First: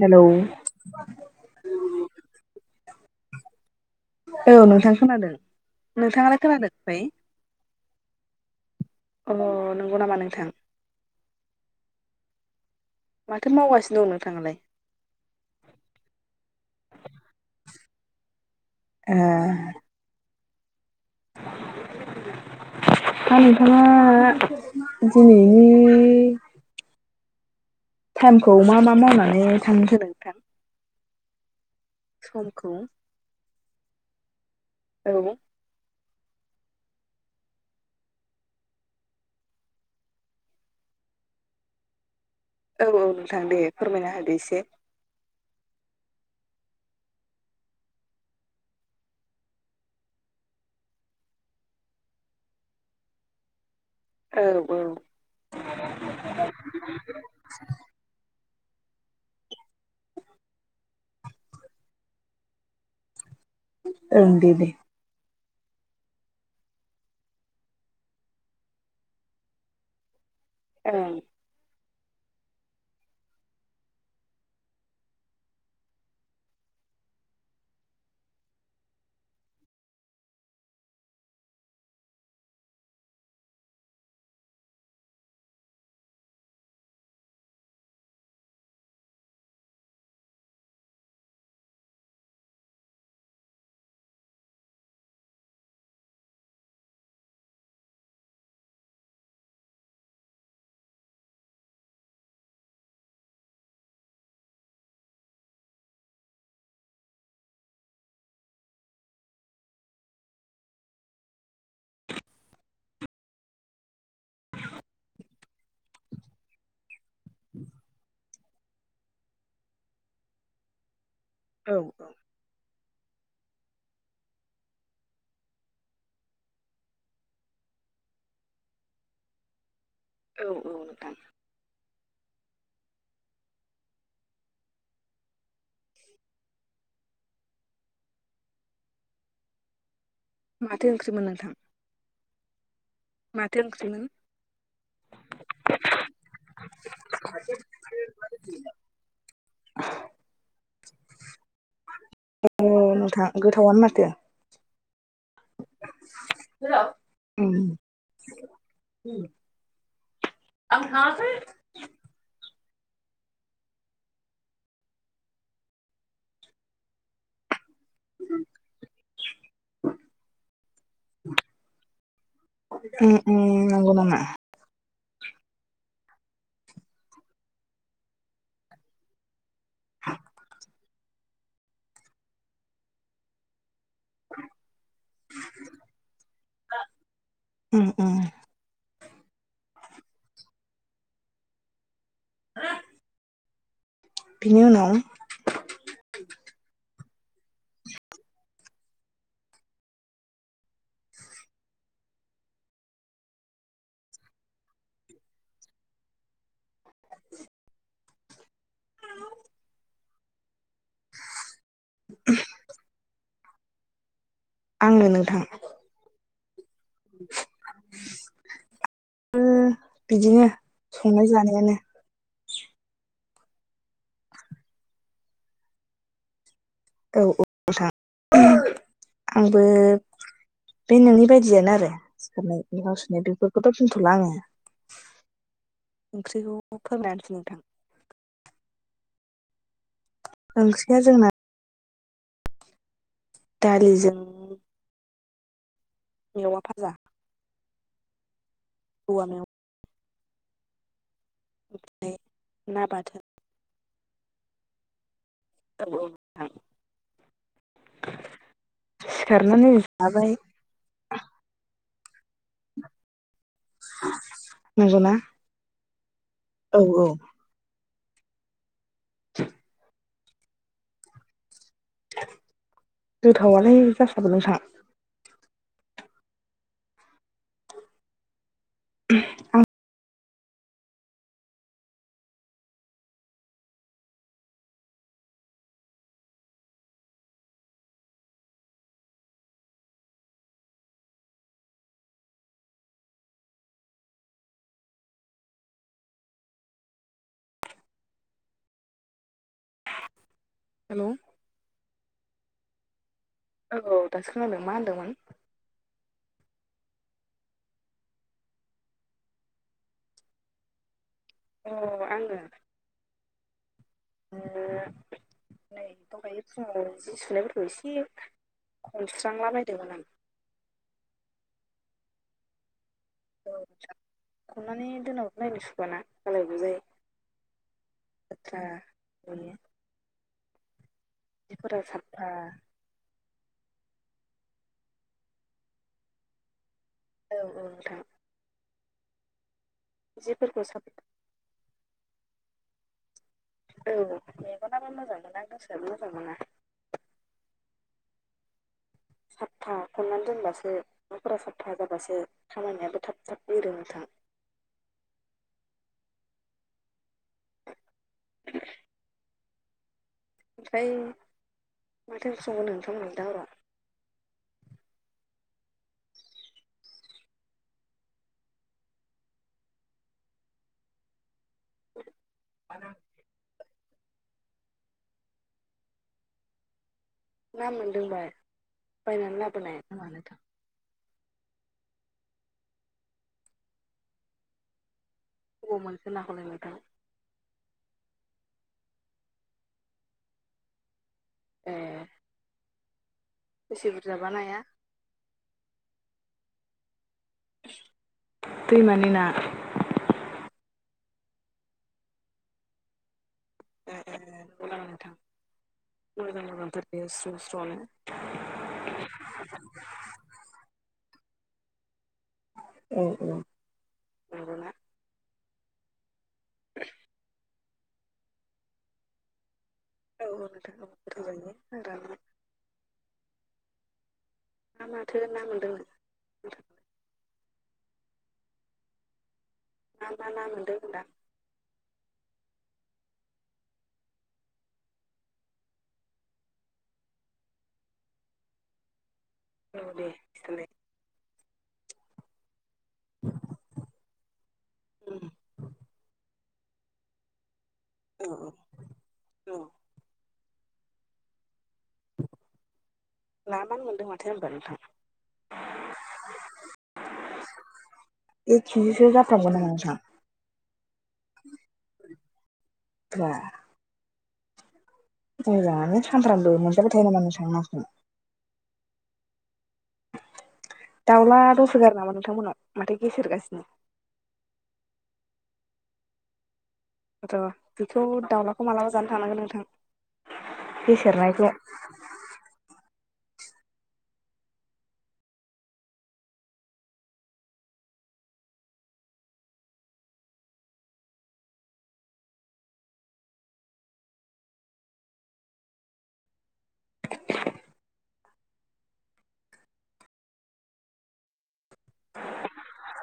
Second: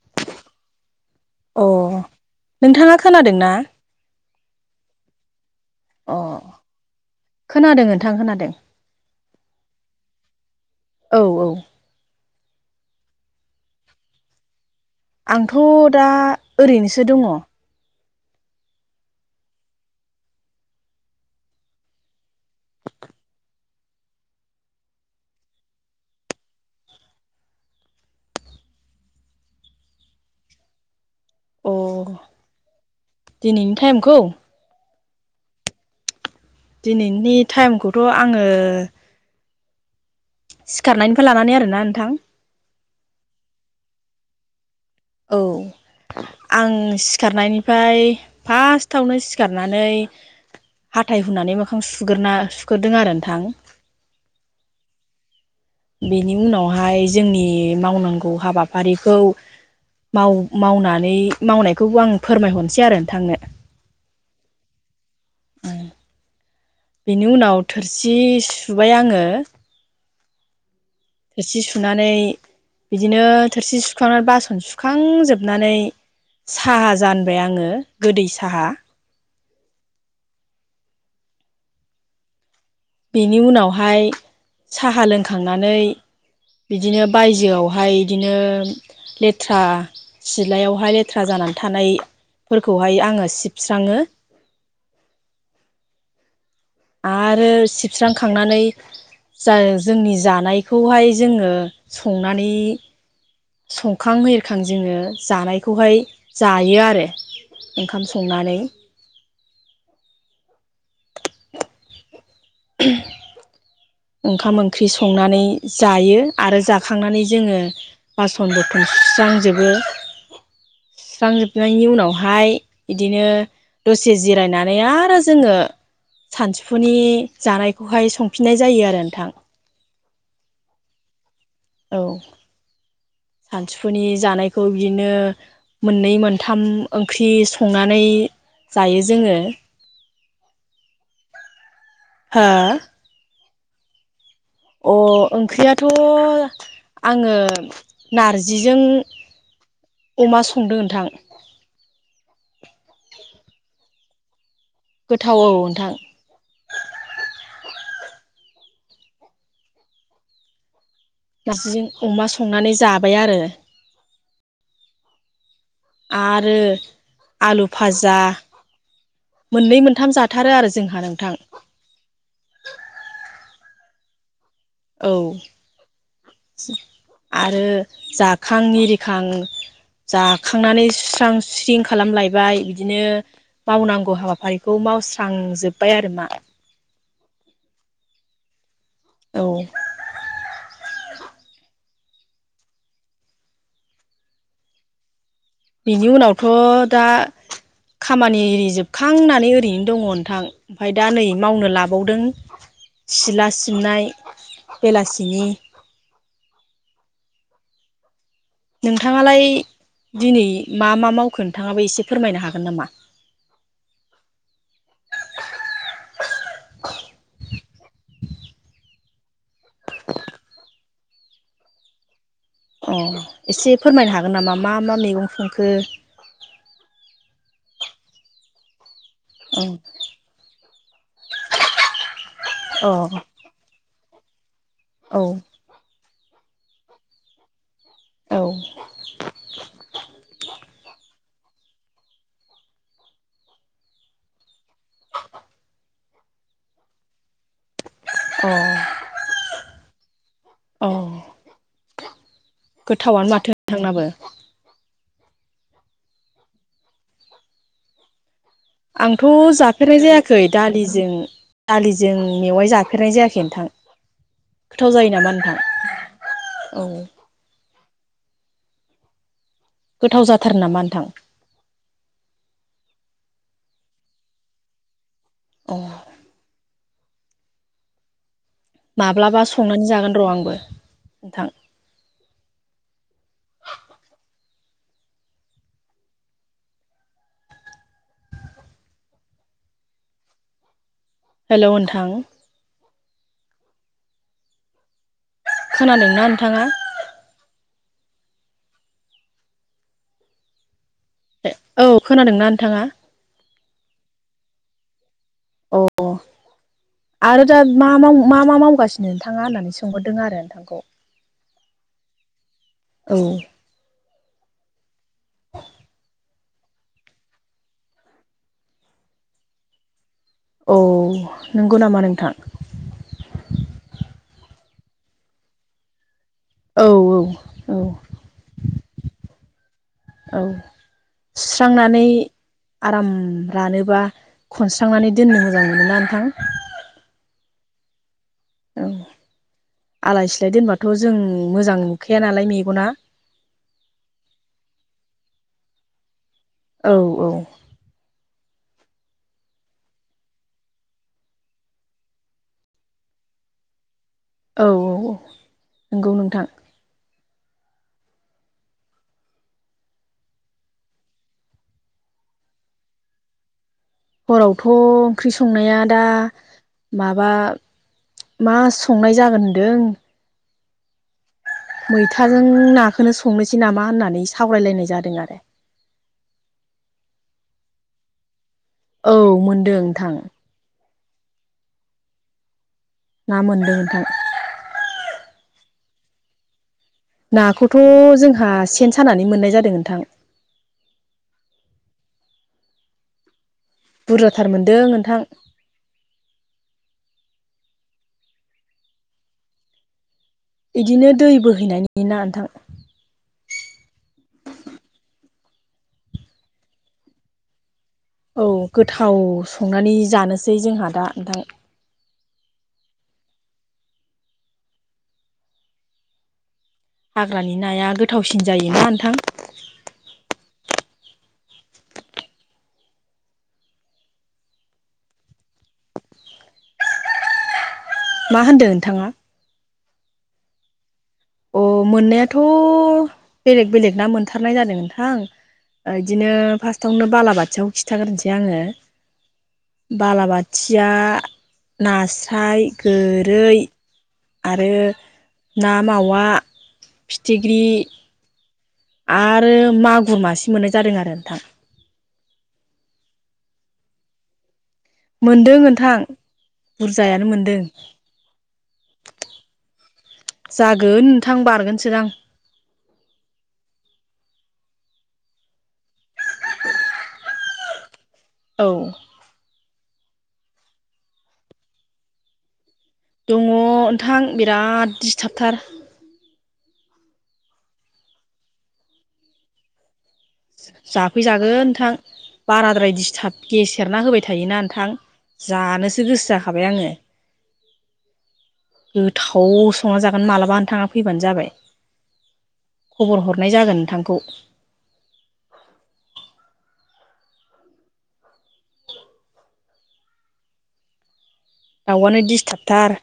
Hello. अ नोंथाङा खोनादों ना? औ नोंथां खोनादों अ नोंथाङालाय खोनादों आमफाय? खोनादों नोंथां खोनादों। अ नंगौ नामा नोंथां? औ औ माथो मावगासिनो दं नोंथाङालाय? आंथ' दा ओरैनोसो दङ। ए [inaudible] हा नोंथाङा दिनैनि टाइमखौ मा मा मावनानै थां होखो नोंथां? समखौ? दिनैनि टाइमखौ? औ दिनैनि टाइमखौथ' आङो सिखारनायनिफ्राय लानानै आरोना नोंथां औ औ नोंथां दे फोरमायना होदो एसे। औ आं सिखारनायनिफाय फार्स्टावनो सिखारनानै हाथाय हुनानै मोखां सुगोरना सुगोरदों आरो नोंथां औ औ बेनि उनावहाय जोंनि मावनांगौ हाबा फारिखौ माव-मावनानै मावनायखौबो आं फोरमायहनसै आरो नोंथांनो ओं दे दे बेनि उनाव थोरसि सुबाय आङो [inaudible] थोरसि सुनानै बिदिनो थोरसि सुखांनानै बासन सुखांजोबनानै साहा जानबाय आङो गोदै साहा बेनि उनावहाय साहा लोंखांनानै बिदिनो बायजोआवहाय इदिनो लेथ्रा सिलायावहाय लेथ्रा जानानै थानाय फोरखौहाय आङो सिबस्राङो [inaudible] आरो सिबस्रांखांनानै जा जोंनि जानायखौहाय जोङो संनानै संखां हिरिखां जोङो जानायखौहाय जायो आरो ओंखाम संनानै [inaudible] उमह ओंखाम ओंख्रि संनानै जायो आरो जाखांनानै जोङो बासन बथन सुज्रांजोबो [inaudible] औ सुस्रांजोबनायनि उनावहाय इदिनो दसे जिरायनानै आरो जोङो सानसोफुनि जानायखौहाय संफिननाय जायो आरो नोंथां औ औ नोंथां औ सानसुफुनि जानायखौ बिदिनो मोननै मोनथाम ओंख्रि संनानै जायो जोङो माथो ओंख्रिमोन नोंथां हा माथो ओंख्रिमोन अ ओंख्रियाथ' आङो नारजिजों अमा संदों ओनथां औ नोंथां गोथावनो माथो गोथाव औ नोंथां [unintelligible] आं थाङा नारजिजों अमा संनानै जाबाय आरो आरो आलु फाजा मोननै मोनथाम जाथारो आरो जोंहा नोंथां उम उम नंगौ नामा? औ आरो जाखां इरिखां जाखांनानै सुस्रां सुस्रिं खालामलायबाय बिदिनो मावनांगौ हाबाफारिखौ मावस्रांजोब्बाय आरो मा। उम उम औ [inaudible] बिनि उनाव बिनि उनावथ' दा [inaudible] खामानि जोबखां होननानै ओरैनो दङ नोंथां ओमफ्राय दा नै मावनो लाबावदों। सिला सिबनाय बेलासिनि नोंथाङालाय दिनै मा मा मावखो नोंथाङाबो एसे फोरमायनो हागोन नामा? आंनो नोंथां बिदिनो संनाय जानायानो अ एसे फोरमायनो हागोन नामा मा मा मैगं संखो औ औ नोंथां अ आंबो बे नोंनि बायदियानो आरो अ संनायाव सुनाय बेफोरखौथ' थलाङ [unintelligible] औ ओंख्रिखौ फोरमायानोसै नोंथां औ ओंख्रिया जोंना दालिजों मेवा फाजा अ औवा मेवा औ ना बाथोन गोथावनो माथो नोंथांनाबो। औ नोंथां आंथ' सिखारनानै जाफेरनाय जाबाय जायाखै दालिजों दालिजों आं मेवाय जाफेरनाय जायाखै नोंथां गोथाव नंगौना जायो नामा नोंथां? औ औ द [inaudible] गोथाव जाथारो नामा नोंथां? गोथावालाय जासाबो नोंथां। अ माब्लाबा संनानै जागोन र' आं नोंथां हेलौ नोंथां खोनादोंना नोंथाङा? हेलौ औ खोनादोंना नोंथाङा? औ दासो खोनादों मा होनदोंमोन अ आरो दा मा मा मा मावगासिनो नोंथाङा होननानै सोंहरदों आरो नोंथांखौ। अ आङो औ नै दगायो [unintelligible] फुङाव जि सुनायफोरखौ एसे खनस्रांला बायदोंमोन आं। औ नंगौ नामा नोंथां औ खननानै दोनाबो नायनो सुखुयाना गालाय गुजाय‌ औ औ औ लेथ्रा नुयो औ जिफोरा सुस्रांनानै साफा आराम रानोबा खनस्रांनानै दोननो मोजां मोनोना नोंथां औ औ नोंथां औ आलाय सिलाय जिफोरखौ साफ दोनबाथ' जों मोजां नुखाया नालाय मेगना औ मेगनाबो मोजां मोना गोसोआबो मोजां मोना औ औ सापफा खननानै दोनबासो न'फोरा साफा जाबासो खामानियाबो थाब थाब एरो नोंथां औ औ औ नंगौ नोंथां ओमफ्राय माथो ओंखामय सावगोन नोंथांमोनल दा हराव हरावथ' ओंख्रि संनाया दा माबा मा संनाय जागोन होनदों मैथाजों हराव नाखौनो संनोसै नामा होननानै सावरायलायनाय जादों आरो ना मोनदोंबाय औ मोनदों नोंथां ना मोनदों नोंथां बबाव मोनखो नाखौलाय नोंथां? नाखौथ' जोंहा सेन सानानै मोननाय जादों नोंथां ए बेसे बुरजाबा बुरजाथार नाया मोनदों नोंथां दैमानि ना बिदिनो दै बोहैनायनि ना नोंथां ए मोजां नोंथा मोजांथार बेयो स्र' स्र'नो औ गोथाव संनानै जानोसै जोंहा दा नोंथां औ औ हाग्रानि नाया गोथावसिन जायोना नोंथां औ नोंथा औ गोथाव जायोना हाग्रानिया मा माथो ना मोनदोंमोन नोंथां मा होनदों नोंथाङा मा मा ना मोनदों होनदां अ मोननायाथ' बेलेग बेलेग ना मोनथारनाय जादों नोंथां इदिनो फार्स्टआवनो बालाबाथियाखौ खिथाग्रोनोसै आंङो औ दे खिथालाय बालाबाथिया नास्राय गोरै आरो ना मावा फिथिख्रि औ आरो औ मागुर मासे मोननाय जादों आरो नोंथां ग्लामआमानो मोनदों माथो होमबा नोंथां मोनदों नोंथां बुरजायानो मोनदों एक केजिसो जाफ्रामगोन नामा नोंथां जागोन नोंथां बारगोनसोदां बा बुरजायानो सानफ्रोमबो मोनजाबाय थायो नामा नोंसा नाखौ? औ दाउला दंसोगारो नामा नोंथांमोनाव दङ नोंथां बिराद दिस्टाबथार र' बेखौ दाउलाखौ मालाबा जानो थांनांगोन नोंथां गेसेेरनायखौ जाफैजागोन नोंथां बाराद्राय दिस थाब गेसेरना होबाय थायोना नोंथां जानोसो गोसो जाखाबाय आंङो गोथाव संना जागोन मालाबा नोंथाङा फैबानो जाबाय। खबर हरनाय जागोन नोंथांखौ दाउआनो दिस्थाब थार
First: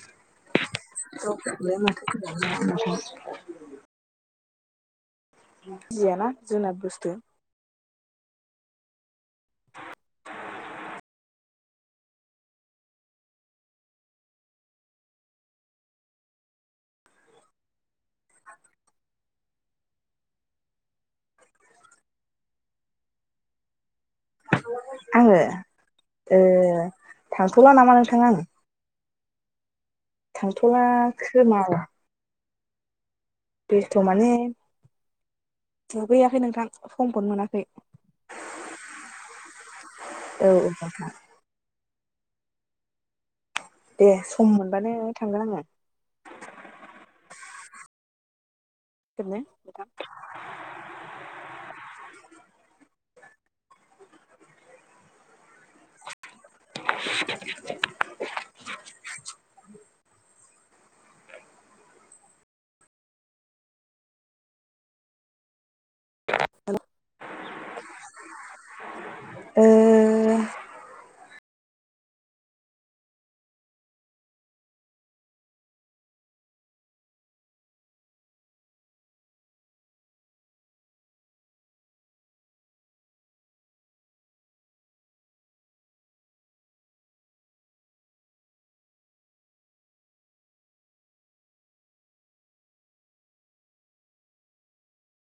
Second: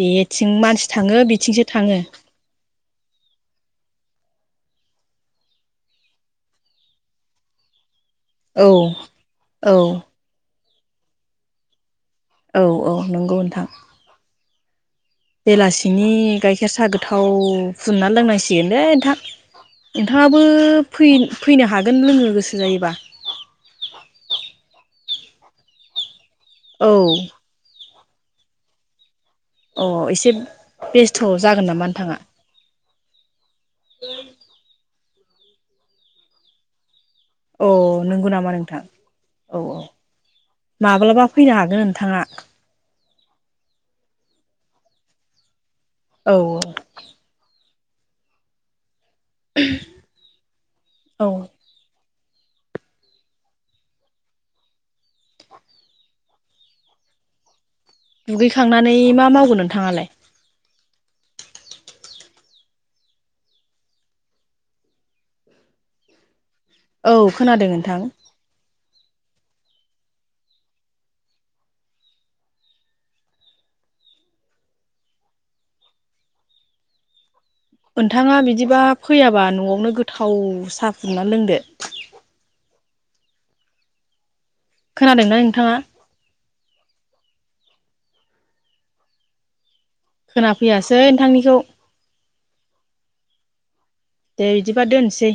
जेथिं मानसि थाङो बिथिंसो थाङो [unintelligible] गियाना जुनाद बुस्थु औ औ। औ औ नंगौ नोंथां। बेलासिनि गाइखेर साहा गोथाव फुदुंना लोंनांसिगोनलै नोंथां। नोंथाङाबो फैन फैनो हागोन लोंनो गोसो जायोबा। [inaudible] आङो ओ औ थांथ'ला नामा नोंथां आं। अ एसे थांथ'ला बेस्थ' खोमा जागोन नामा नोंथाङा। बेस्थ' माने दुगैयाखै नोंथां। समखौनो मोनाखै औ नंगौ नामा नोंथां औ औ औ औ माब्लाबा फैनो हागोन। थाङा। दे सम मोनबानो थांगोन आङो। औ औ। औ [unintelligible] [inaudible] दुगैखांनानै मा मावगोन नोंथाङालाय [inaudible] औ खोनादों नोंथां। ओ। नोंथाङा बिदिबा फैयाबा न'आवनो गोथाव साहा फुदुंना लोंदो खोनादोंना नोंथाङा। खोनाफैयासै नोंथांनिखौ। दे बिदिबा दोनसै।